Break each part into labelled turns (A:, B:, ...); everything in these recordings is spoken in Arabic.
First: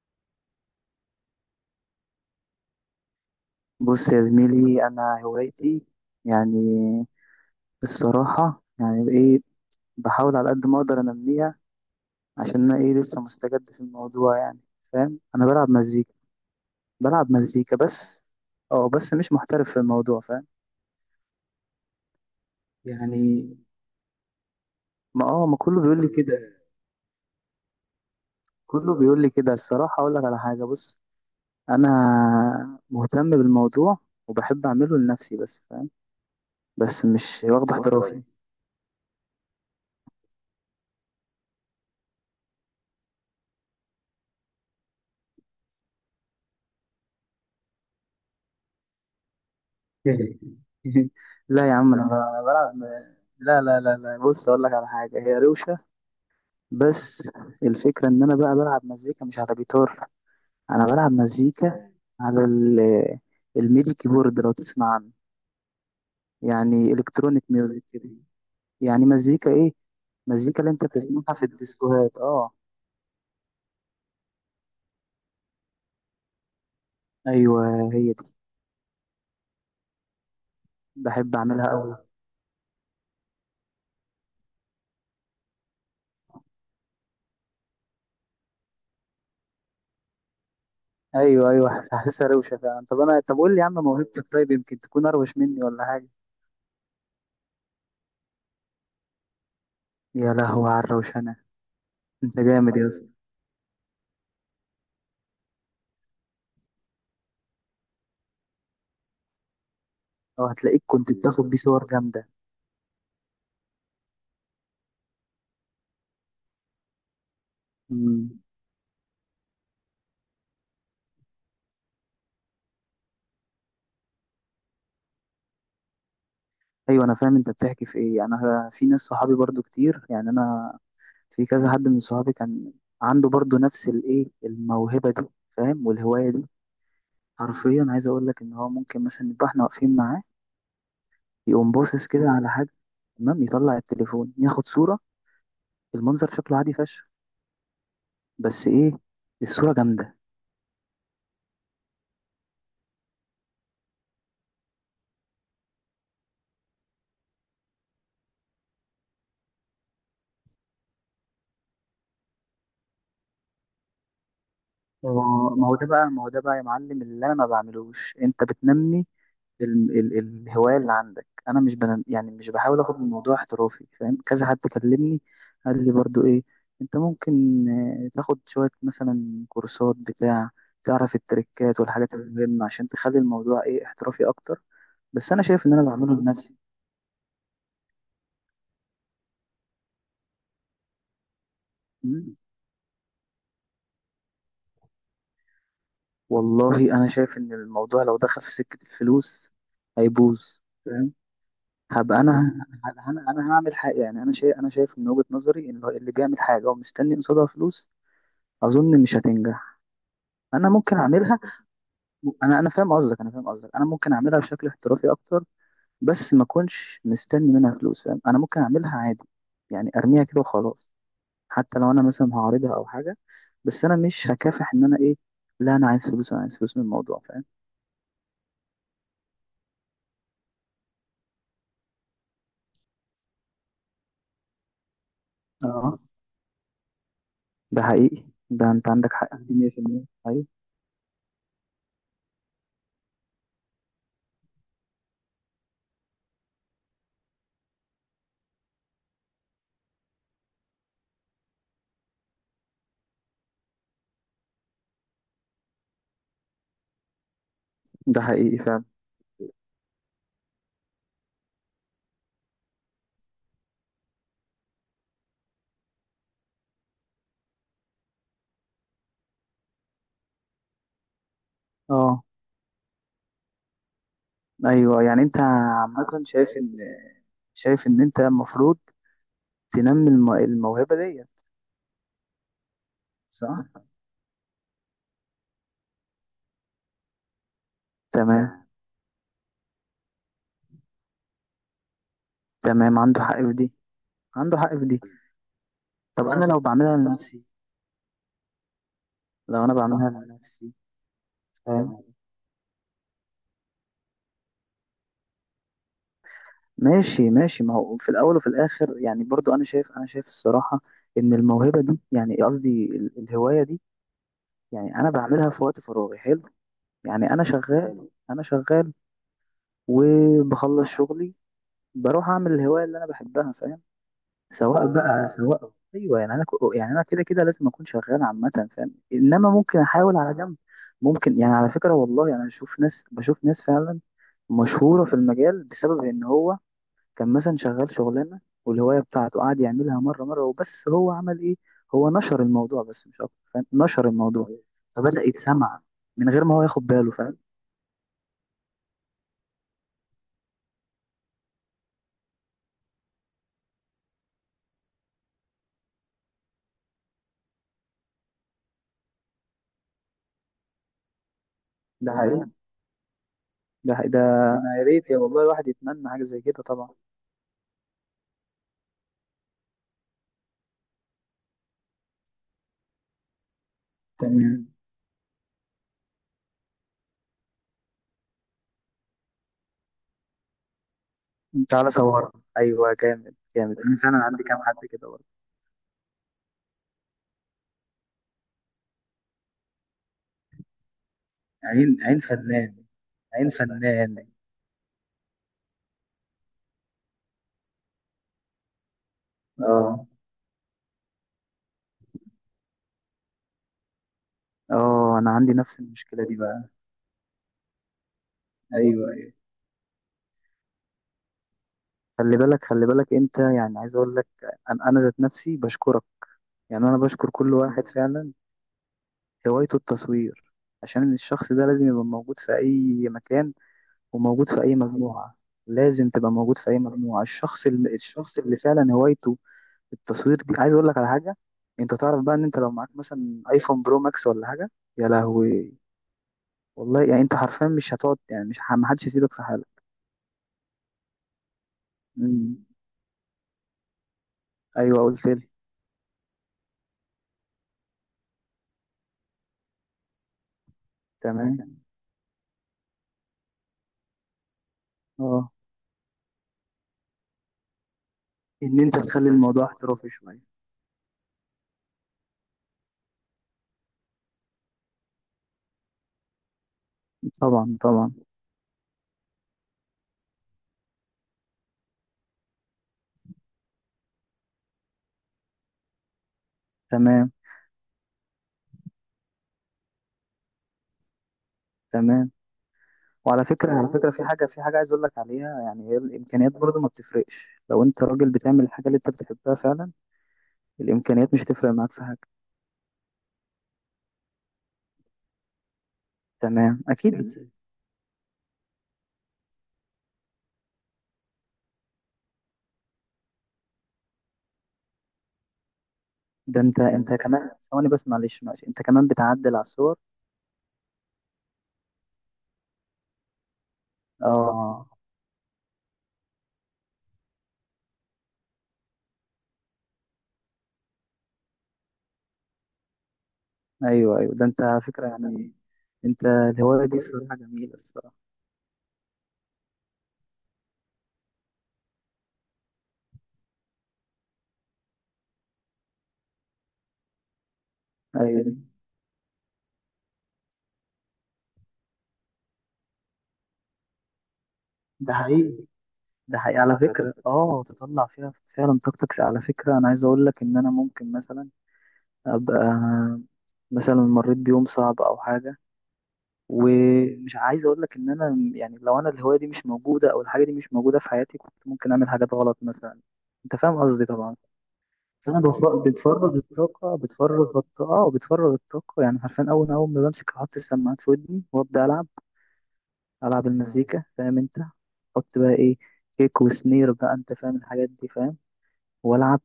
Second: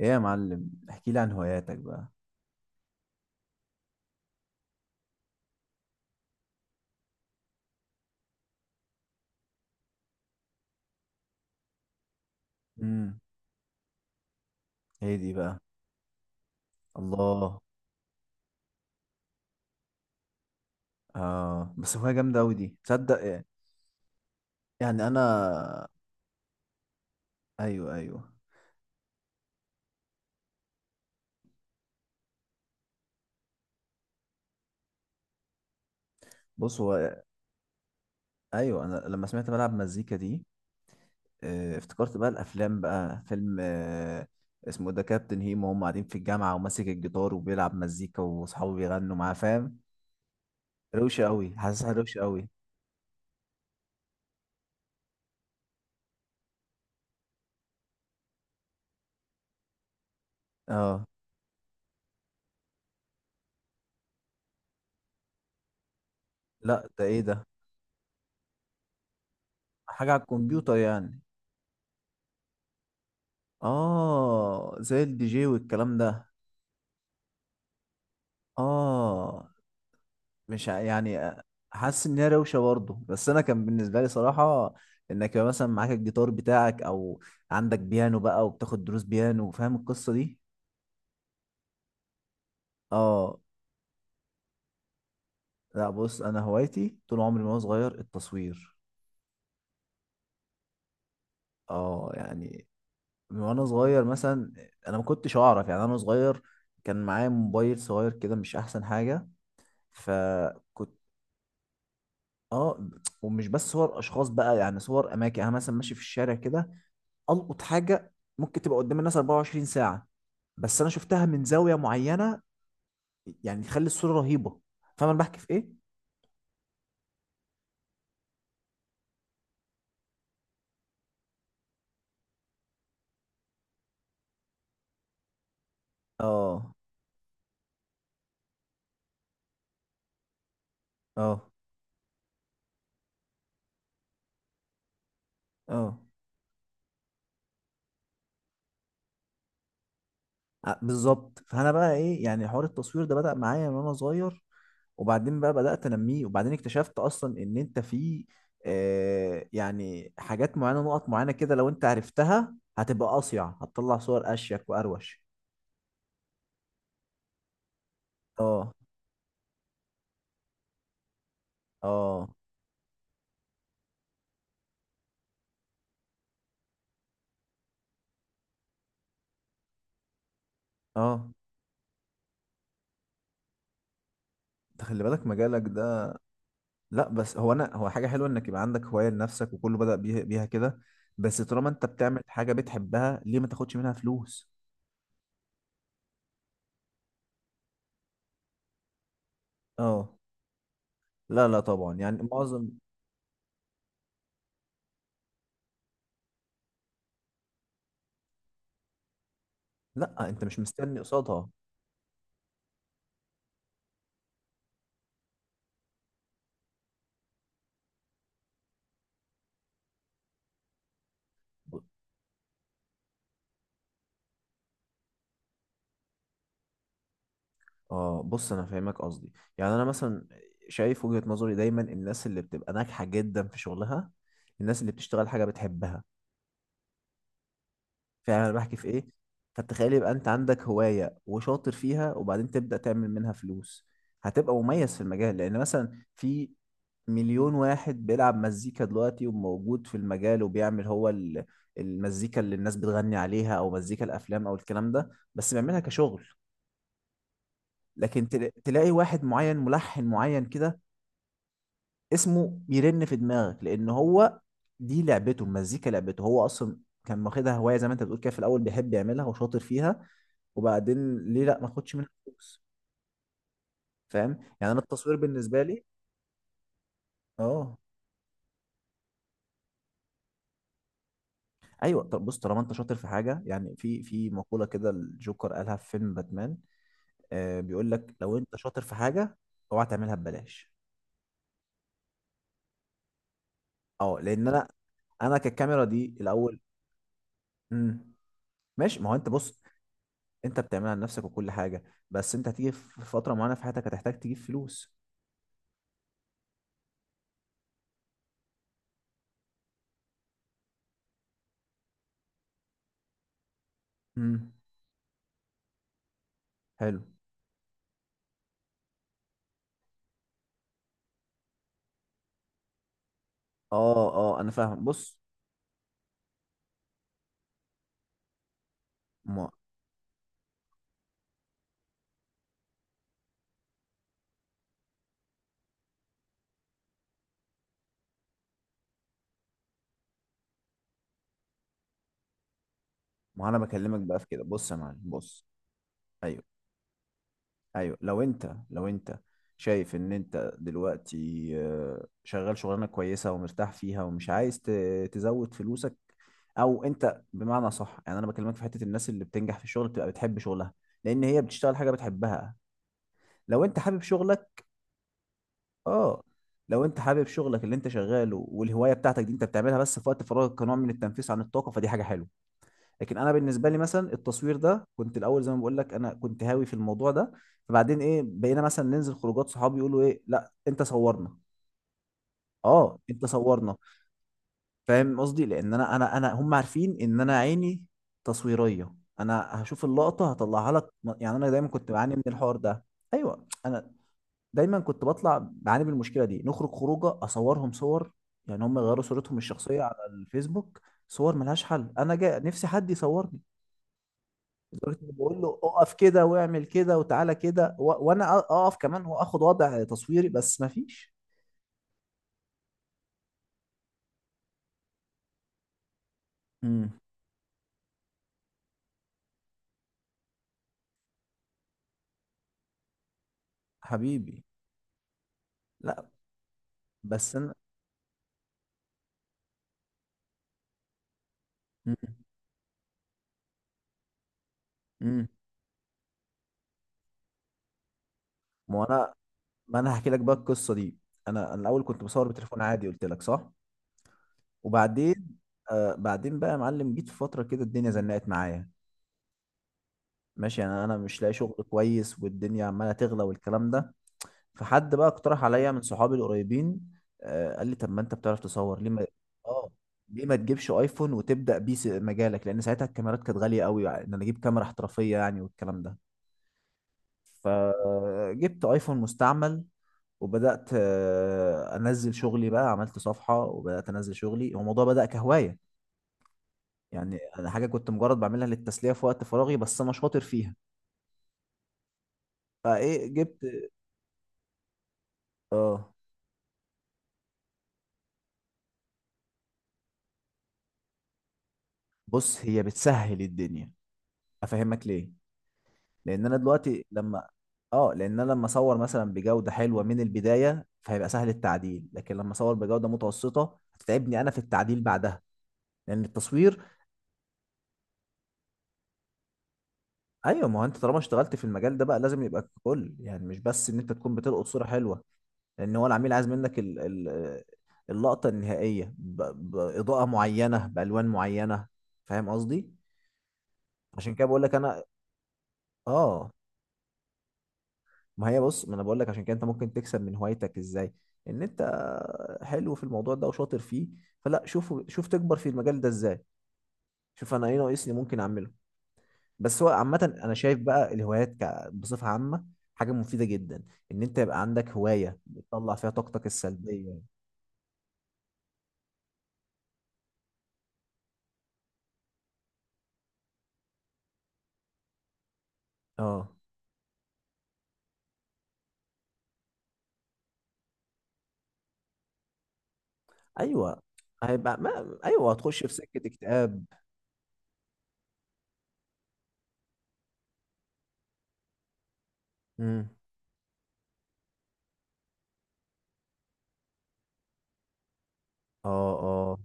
A: ايه يا معلم، احكي لي عن هواياتك بقى.
B: بص يا زميلي، انا هوايتي يعني الصراحه يعني ايه؟ بحاول على قد ما اقدر انميها عشان انا ايه
A: امم
B: لسه مستجد في الموضوع يعني،
A: ايه
B: فاهم؟
A: دي
B: انا
A: بقى؟
B: بلعب مزيكا بلعب
A: الله.
B: مزيكا بس. اه بس مش محترف في الموضوع، فاهم؟
A: اه، بس هواية جامدة اوي دي، تصدق إيه؟
B: يعني
A: يعني
B: ما كله
A: انا.
B: بيقول لي كده.
A: ايوه، ايوه.
B: كله بيقول لي كده الصراحه. اقول لك على حاجه، بص، انا مهتم بالموضوع وبحب اعمله لنفسي بس، فاهم؟
A: بص،
B: بس
A: هو.
B: مش واخد احترافي.
A: ايوه، انا لما سمعت بلعب مزيكا دي، افتكرت بقى الافلام، بقى فيلم، اسمه ده كابتن هيما، وهم قاعدين في الجامعة وماسك الجيتار وبيلعب مزيكا واصحابه بيغنوا معاه، فاهم. روشة اوي،
B: لا يا
A: حاسسها
B: عم، انا
A: روشة اوي.
B: بلعب. لا لا لا لا، بص اقول لك على حاجه، هي روشه بس. الفكره ان انا بقى بلعب مزيكا مش على جيتار. انا
A: اه.
B: بلعب مزيكا على الميدي كيبورد، لو تسمع عنه،
A: لا،
B: يعني
A: ده ايه
B: الكترونيك
A: ده؟
B: ميوزك كده. يعني مزيكا ايه؟
A: حاجة على
B: مزيكا اللي
A: الكمبيوتر
B: انت
A: يعني؟
B: بتسمعها في الديسكوهات. اه،
A: اه، زي الدي جي والكلام ده.
B: ايوه هي دي.
A: اه، مش يعني.
B: بحب اعملها قوي.
A: حاسس ان هي روشه برضه، بس انا كان بالنسبه لي صراحه، انك يبقى مثلا معاك الجيتار بتاعك او عندك بيانو بقى وبتاخد دروس بيانو، فاهم القصه دي.
B: ايوه ايوه حاسسها روشه فعلا. طب انا، طب
A: اه.
B: قول لي يا عم، موهبتك طيب يمكن تكون اروش مني ولا
A: لا،
B: حاجه؟
A: بص، انا هوايتي طول عمري من وانا صغير التصوير.
B: يا لهوي على الروشنه،
A: اه،
B: انت
A: يعني
B: جامد.
A: من وانا صغير مثلا. انا ما كنتش اعرف، يعني انا صغير، كان معايا موبايل صغير كده مش احسن حاجه.
B: اه، هتلاقيك
A: فكنت.
B: كنت بتاخد بيه صور جامدة.
A: اه. ومش بس صور اشخاص بقى، يعني صور اماكن، يعني انا مثلا ماشي في الشارع كده، القط حاجه
B: مم.
A: ممكن تبقى قدام الناس 24 ساعه، بس انا شفتها من زاويه معينه يعني تخلي الصوره رهيبه. فاهم انا بحكي في ايه.
B: ايوه، انا فاهم انت بتحكي في ايه، يعني انا في ناس صحابي برضو كتير، يعني انا في كذا حد من صحابي كان عنده برضو نفس الايه الموهبة دي، فاهم؟ والهواية دي
A: اه،
B: حرفيا عايز اقول لك ان هو ممكن مثلا نبقى احنا واقفين معاه،
A: اه،
B: يقوم باصص كده على حاجة، تمام، يطلع التليفون ياخد صورة.
A: اه.
B: المنظر شكله عادي فشخ، بس ايه، الصورة جامدة.
A: بالظبط. فانا بقى ايه، يعني حوار التصوير ده بدأ معايا من وانا صغير. وبعدين بقى بدأت انميه، وبعدين اكتشفت اصلا ان انت في، يعني حاجات معينه، نقط معينه كده لو انت عرفتها هتبقى اصيع، هتطلع صور اشيك
B: ما
A: واروش.
B: هو ما هو ده بقى، ما هو ده بقى يا معلم، اللي انا ما بعملوش انت
A: اه،
B: بتنمي ال ال الهواية اللي عندك. أنا مش بن
A: اه،
B: يعني مش بحاول آخد الموضوع احترافي، فاهم؟ كذا حد كلمني قال لي برضو إيه؟ أنت ممكن تاخد شوية مثلا كورسات بتاع تعرف
A: اه.
B: التريكات والحاجات المهمة عشان تخلي الموضوع إيه احترافي أكتر.
A: انت خلي بالك
B: بس أنا
A: مجالك
B: شايف إن أنا
A: ده.
B: بعمله لنفسي.
A: لا، بس هو، انا، هو حاجه حلوه انك يبقى عندك هوايه لنفسك، وكله بدأ بيها كده. بس طالما انت بتعمل
B: م?
A: حاجه بتحبها، ليه ما تاخدش منها فلوس؟
B: والله أنا شايف إن الموضوع لو دخل في سكة الفلوس
A: اه.
B: هيبوظ، فاهم؟
A: لا، لا، طبعا، يعني
B: هبقى انا
A: معظم.
B: انا انا هعمل حاجه. يعني انا شايف، من وجهه نظري ان اللي بيعمل حاجه ومستني قصادها فلوس اظن مش هتنجح.
A: لا، انت مش
B: انا ممكن
A: مستني
B: اعملها.
A: قصادها.
B: انا فاهم قصدك، انا ممكن اعملها بشكل احترافي اكتر، بس ما اكونش مستني منها فلوس، فاهم؟ انا ممكن اعملها عادي، يعني ارميها كده وخلاص. حتى لو انا مثلا هعرضها او حاجه، بس انا مش هكافح ان انا ايه، لا انا عايز فلوس، انا عايز فلوس من الموضوع، فاهم؟
A: اه، بص انا فاهمك قصدي. يعني انا مثلا شايف وجهة نظري، دايما الناس اللي بتبقى ناجحه جدا في شغلها، الناس اللي بتشتغل حاجه
B: اه،
A: بتحبها.
B: ده حقيقي.
A: فاهم انا
B: ده
A: بحكي في
B: انت
A: ايه.
B: عندك حق فيه مية في
A: فتخيل
B: 100%.
A: يبقى انت
B: ايوه
A: عندك هوايه وشاطر فيها، وبعدين تبدأ تعمل منها فلوس، هتبقى مميز في المجال. لان مثلا في مليون واحد بيلعب مزيكا دلوقتي وموجود في المجال، وبيعمل هو المزيكا اللي الناس بتغني عليها او مزيكا الافلام او الكلام ده، بس بيعملها كشغل.
B: ده
A: لكن
B: حقيقي فعلا.
A: تلاقي واحد معين، ملحن معين كده، اسمه بيرن في دماغك. لان هو دي لعبته، المزيكا لعبته هو اصلا، كان واخدها هواية زي ما انت بتقول كده، في الاول بيحب يعملها وشاطر فيها، وبعدين ليه لا ما اخدش منها
B: اه
A: فلوس. فاهم، يعني انا
B: ايوه،
A: التصوير
B: يعني انت
A: بالنسبة لي.
B: عامه شايف ان،
A: اه.
B: انت المفروض تنمي الموهبه دي.
A: ايوه، طب بص، طالما انت شاطر في حاجه،
B: صح.
A: يعني في مقوله كده الجوكر قالها في فيلم باتمان، بيقول لك لو انت
B: تمام
A: شاطر في حاجه، اوعى تعملها ببلاش.
B: تمام، عنده حق في دي،
A: اه، لان
B: عنده
A: انا،
B: حق في دي.
A: انا كالكاميرا دي
B: طب انا
A: الاول. امم ماشي، ما هو انت بص،
B: لو انا بعملها
A: انت
B: لنفسي،
A: بتعملها لنفسك وكل حاجه،
B: فاهم؟
A: بس انت هتيجي في فتره معينه في حياتك هتحتاج تجيب فلوس.
B: ماشي ماشي، ما هو في الاول وفي الاخر يعني، برضو انا شايف، الصراحه ان الموهبه دي، يعني قصدي الهوايه دي،
A: امم
B: يعني انا بعملها في وقت فراغي حلو.
A: حلو.
B: يعني انا شغال وبخلص شغلي بروح اعمل الهوايه اللي انا بحبها، فاهم؟
A: اه، اه، انا فاهم
B: سواء
A: بص.
B: بقى سواء، ايوه يعني انا يعني انا كده كده لازم اكون شغال عامه، فاهم؟
A: ما
B: انما ممكن احاول على جنب. ممكن يعني، على فكره والله يعني اشوف ناس بشوف ناس فعلا مشهوره في المجال بسبب ان هو كان مثلا شغال شغلانه والهوايه بتاعته قعد يعملها مره مره، وبس هو عمل ايه؟ هو نشر الموضوع بس مش اكتر،
A: ما انا
B: فاهم؟
A: بكلمك
B: نشر
A: بقى في كده،
B: الموضوع
A: بص يا معلم
B: فبدا
A: بص.
B: يتسمع من
A: ايوه،
B: غير ما هو ياخد باله، فاهم؟
A: ايوه، لو انت شايف ان انت دلوقتي شغال شغلانه كويسه ومرتاح فيها ومش عايز تزود فلوسك. او انت بمعنى صح، يعني انا بكلمك في حته الناس اللي بتنجح في الشغل بتبقى بتحب شغلها، لان هي بتشتغل حاجه
B: ده حقيقي،
A: بتحبها. لو انت
B: ده
A: حابب
B: حقيقي. ده
A: شغلك.
B: انا يا ريت، يا والله الواحد يتمنى
A: اه.
B: حاجه زي كده.
A: لو انت حابب شغلك اللي انت شغاله، والهوايه بتاعتك دي انت بتعملها بس في وقت فراغك كنوع من التنفيس عن الطاقه، فدي حاجه حلوه. لكن انا بالنسبه لي مثلا التصوير
B: طبعا.
A: ده كنت الاول، زي ما بقول لك، انا كنت هاوي في الموضوع ده. فبعدين ايه بقينا مثلا ننزل خروجات، صحابي يقولوا ايه، لا انت صورنا.
B: تعالى صور، ايوه
A: اه، انت
B: جامد
A: صورنا.
B: جامد. انا فعلا عندي كام حد كده
A: فاهم
B: برضه.
A: قصدي، لان انا انا هم عارفين ان انا عيني تصويريه، انا هشوف اللقطه هطلعها لك. يعني انا دايما كنت
B: عين
A: بعاني
B: عين
A: من الحوار ده.
B: فنان،
A: ايوه،
B: عين
A: انا
B: فنان.
A: دايما كنت بطلع بعاني من المشكله دي، نخرج خروجه اصورهم صور، يعني هم يغيروا صورتهم الشخصيه على
B: اه.
A: الفيسبوك. صور ملهاش حل، انا جاي نفسي حد يصور. لدرجة إني
B: اه انا
A: بقول
B: عندي
A: له
B: نفس
A: اقف
B: المشكله
A: كده،
B: دي
A: واعمل
B: بقى.
A: كده، وتعالى كده و... وانا اقف كمان
B: ايوه ايوه،
A: واخد وضع تصويري، بس ما فيش.
B: خلي بالك، خلي بالك انت، يعني عايز اقول لك، انا ذات نفسي بشكرك. يعني انا
A: امم
B: بشكر كل واحد فعلا هوايته التصوير عشان الشخص ده لازم يبقى موجود في اي مكان
A: حبيبي.
B: وموجود في اي مجموعه.
A: لا،
B: لازم تبقى موجود في اي مجموعه.
A: بس انا.
B: الشخص اللي فعلا هوايته التصوير دي. عايز اقول لك على حاجه، انت
A: امم
B: تعرف بقى ان انت لو معاك مثلا ايفون برو ماكس ولا حاجه، يا
A: امم
B: لهوي، والله يعني انت حرفيا مش هتقعد، يعني مش
A: ما هو
B: محدش
A: انا،
B: يسيبك في
A: ما
B: حالك.
A: انا هحكي لك بقى القصه دي. انا الاول كنت بصور
B: مم.
A: بتليفون عادي قلت لك صح.
B: ايوه قلت
A: وبعدين،
B: لي.
A: بعدين بقى يا معلم جيت في فتره كده الدنيا زنقت معايا، ماشي، انا مش لاقي شغل
B: تمام.
A: كويس، والدنيا عماله تغلى والكلام ده. فحد بقى اقترح
B: اه،
A: عليا من صحابي القريبين، قال لي طب ما انت بتعرف تصور،
B: ان
A: ليه
B: انت
A: ما.
B: تخلي الموضوع
A: اه،
B: احترافي
A: ليه ما
B: شويه.
A: تجيبش ايفون وتبدا بيه مجالك، لان ساعتها الكاميرات كانت غاليه قوي، يعني ان انا اجيب كاميرا احترافيه يعني، والكلام ده.
B: طبعا طبعا.
A: فجبت ايفون مستعمل وبدات، انزل شغلي بقى، عملت صفحه وبدات انزل شغلي. هو الموضوع بدا كهوايه، يعني
B: تمام
A: انا حاجه كنت مجرد بعملها للتسليه في وقت فراغي، بس انا شاطر فيها.
B: تمام.
A: فايه
B: وعلى
A: جبت.
B: فكره على فكره في حاجه عايز اقول لك عليها، يعني
A: اه،
B: هي الامكانيات برضو ما بتفرقش. لو انت راجل بتعمل الحاجه اللي انت بتحبها فعلا الامكانيات مش تفرق معاك في حاجه.
A: بص هي بتسهل الدنيا، افهمك ليه. لان انا
B: تمام
A: دلوقتي
B: اكيد.
A: لما، اه، لان انا لما اصور مثلا بجوده حلوه من البدايه، فهيبقى سهل التعديل. لكن لما اصور بجوده متوسطه هتتعبني انا في التعديل بعدها. لان التصوير،
B: ده انت كمان، ثواني بس، معلش معلش، انت كمان بتعدل على الصور.
A: ايوه ما هو انت طالما اشتغلت في المجال ده بقى لازم يبقى ككل، يعني مش بس ان انت تكون بتلقط صوره
B: اه
A: حلوه. لان هو العميل عايز منك ال... ال... اللقطه النهائيه ب... باضاءه معينه، بالوان معينه. فاهم قصدي. عشان
B: ايوه
A: كده
B: ايوه.
A: بقول
B: ده
A: لك
B: انت على
A: انا.
B: فكره يعني انت
A: اه.
B: الهوايه دي الصراحه جميله، الصراحه.
A: ما هي بص، ما انا بقول لك عشان كده انت ممكن تكسب من هوايتك ازاي. ان انت حلو في الموضوع ده وشاطر فيه، فلا، شوف شوف تكبر في المجال ده ازاي، شوف انا ايه ناقصني ممكن اعمله.
B: ايوه
A: بس هو عامة انا شايف بقى الهوايات بصفة عامة حاجة مفيدة جدا، ان انت يبقى عندك
B: ده
A: هواية
B: حقيقي،
A: بتطلع فيها طاقتك
B: ده حقيقي على
A: السلبية.
B: فكره. اه، تطلع فيها فعلا طاقتك. على فكره انا عايز اقول لك ان انا ممكن مثلا ابقى مثلا مريت بيوم صعب او حاجه،
A: اه،
B: ومش عايز اقول لك ان انا يعني لو انا الهوايه دي مش موجوده او الحاجه دي مش موجوده في حياتي كنت ممكن اعمل حاجات غلط مثلا. انت فاهم
A: ايوه،
B: قصدي طبعا.
A: هيبقى ما... ايوه،
B: انا
A: هتخش في سكة
B: بتفرغ
A: اكتئاب.
B: الطاقه، بتفرغ الطاقه، وبتفرغ الطاقه، يعني عارفين اول اول ما بمسك احط السماعات في ودني وابدا العب.
A: امم
B: العب المزيكا، فاهم انت؟ احط بقى ايه، كيك وسنير بقى، انت فاهم الحاجات دي، فاهم؟
A: اه،
B: والعب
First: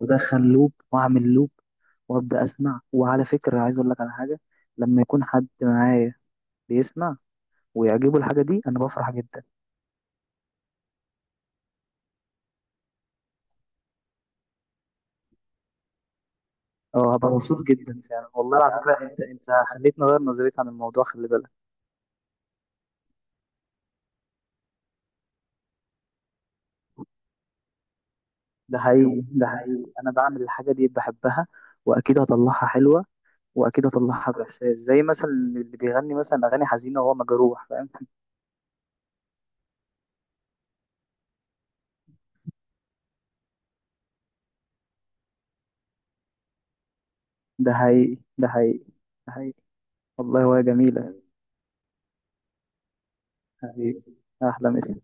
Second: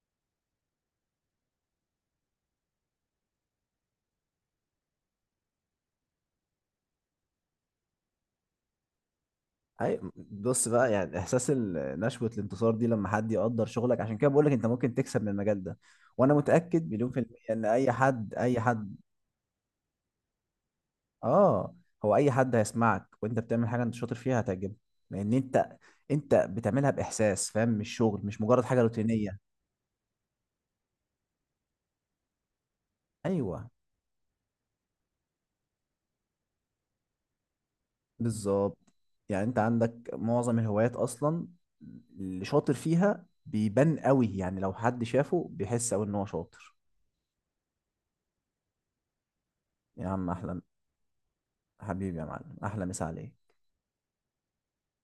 B: وادخل لوب واعمل لوب، وابدا اسمع. وعلى فكره عايز اقول لك على حاجه، لما يكون حد معايا بيسمع ويعجبه الحاجه دي انا بفرح جدا.
A: اي بص بقى، يعني احساس نشوة الانتصار دي لما حد يقدر شغلك، عشان كده بقول لك انت ممكن تكسب من المجال ده. وانا متأكد مليون
B: اه،
A: في
B: هبقى
A: المية
B: مبسوط
A: ان اي
B: جدا فعلا
A: حد،
B: والله.
A: اي
B: على
A: حد.
B: فكره انت خليتني اغير نظريتي عن الموضوع، خلي بالك.
A: اه. هو اي حد هيسمعك وانت بتعمل حاجة انت شاطر فيها هتعجبه، لان انت، انت بتعملها باحساس، فاهم، مش شغل، مش مجرد
B: ده
A: حاجة
B: حقيقي
A: روتينية.
B: ده حقيقي، انا بعمل الحاجه دي بحبها واكيد هطلعها حلوه،
A: ايوه،
B: واكيد هطلعها باحساس، زي مثلا اللي بيغني مثلا اغاني حزينه وهو مجروح، فاهم؟
A: بالظبط. يعني انت عندك معظم الهوايات اصلا اللي شاطر فيها بيبان قوي، يعني لو حد شافه بيحس قوي ان هو شاطر.
B: ده حقيقي ده حقيقي ده حقيقي.
A: يا عم،
B: والله
A: احلى.
B: وهي جميله.
A: حبيبي يا معلم، احلى مسا عليك.
B: حقيقي. احلى مسا.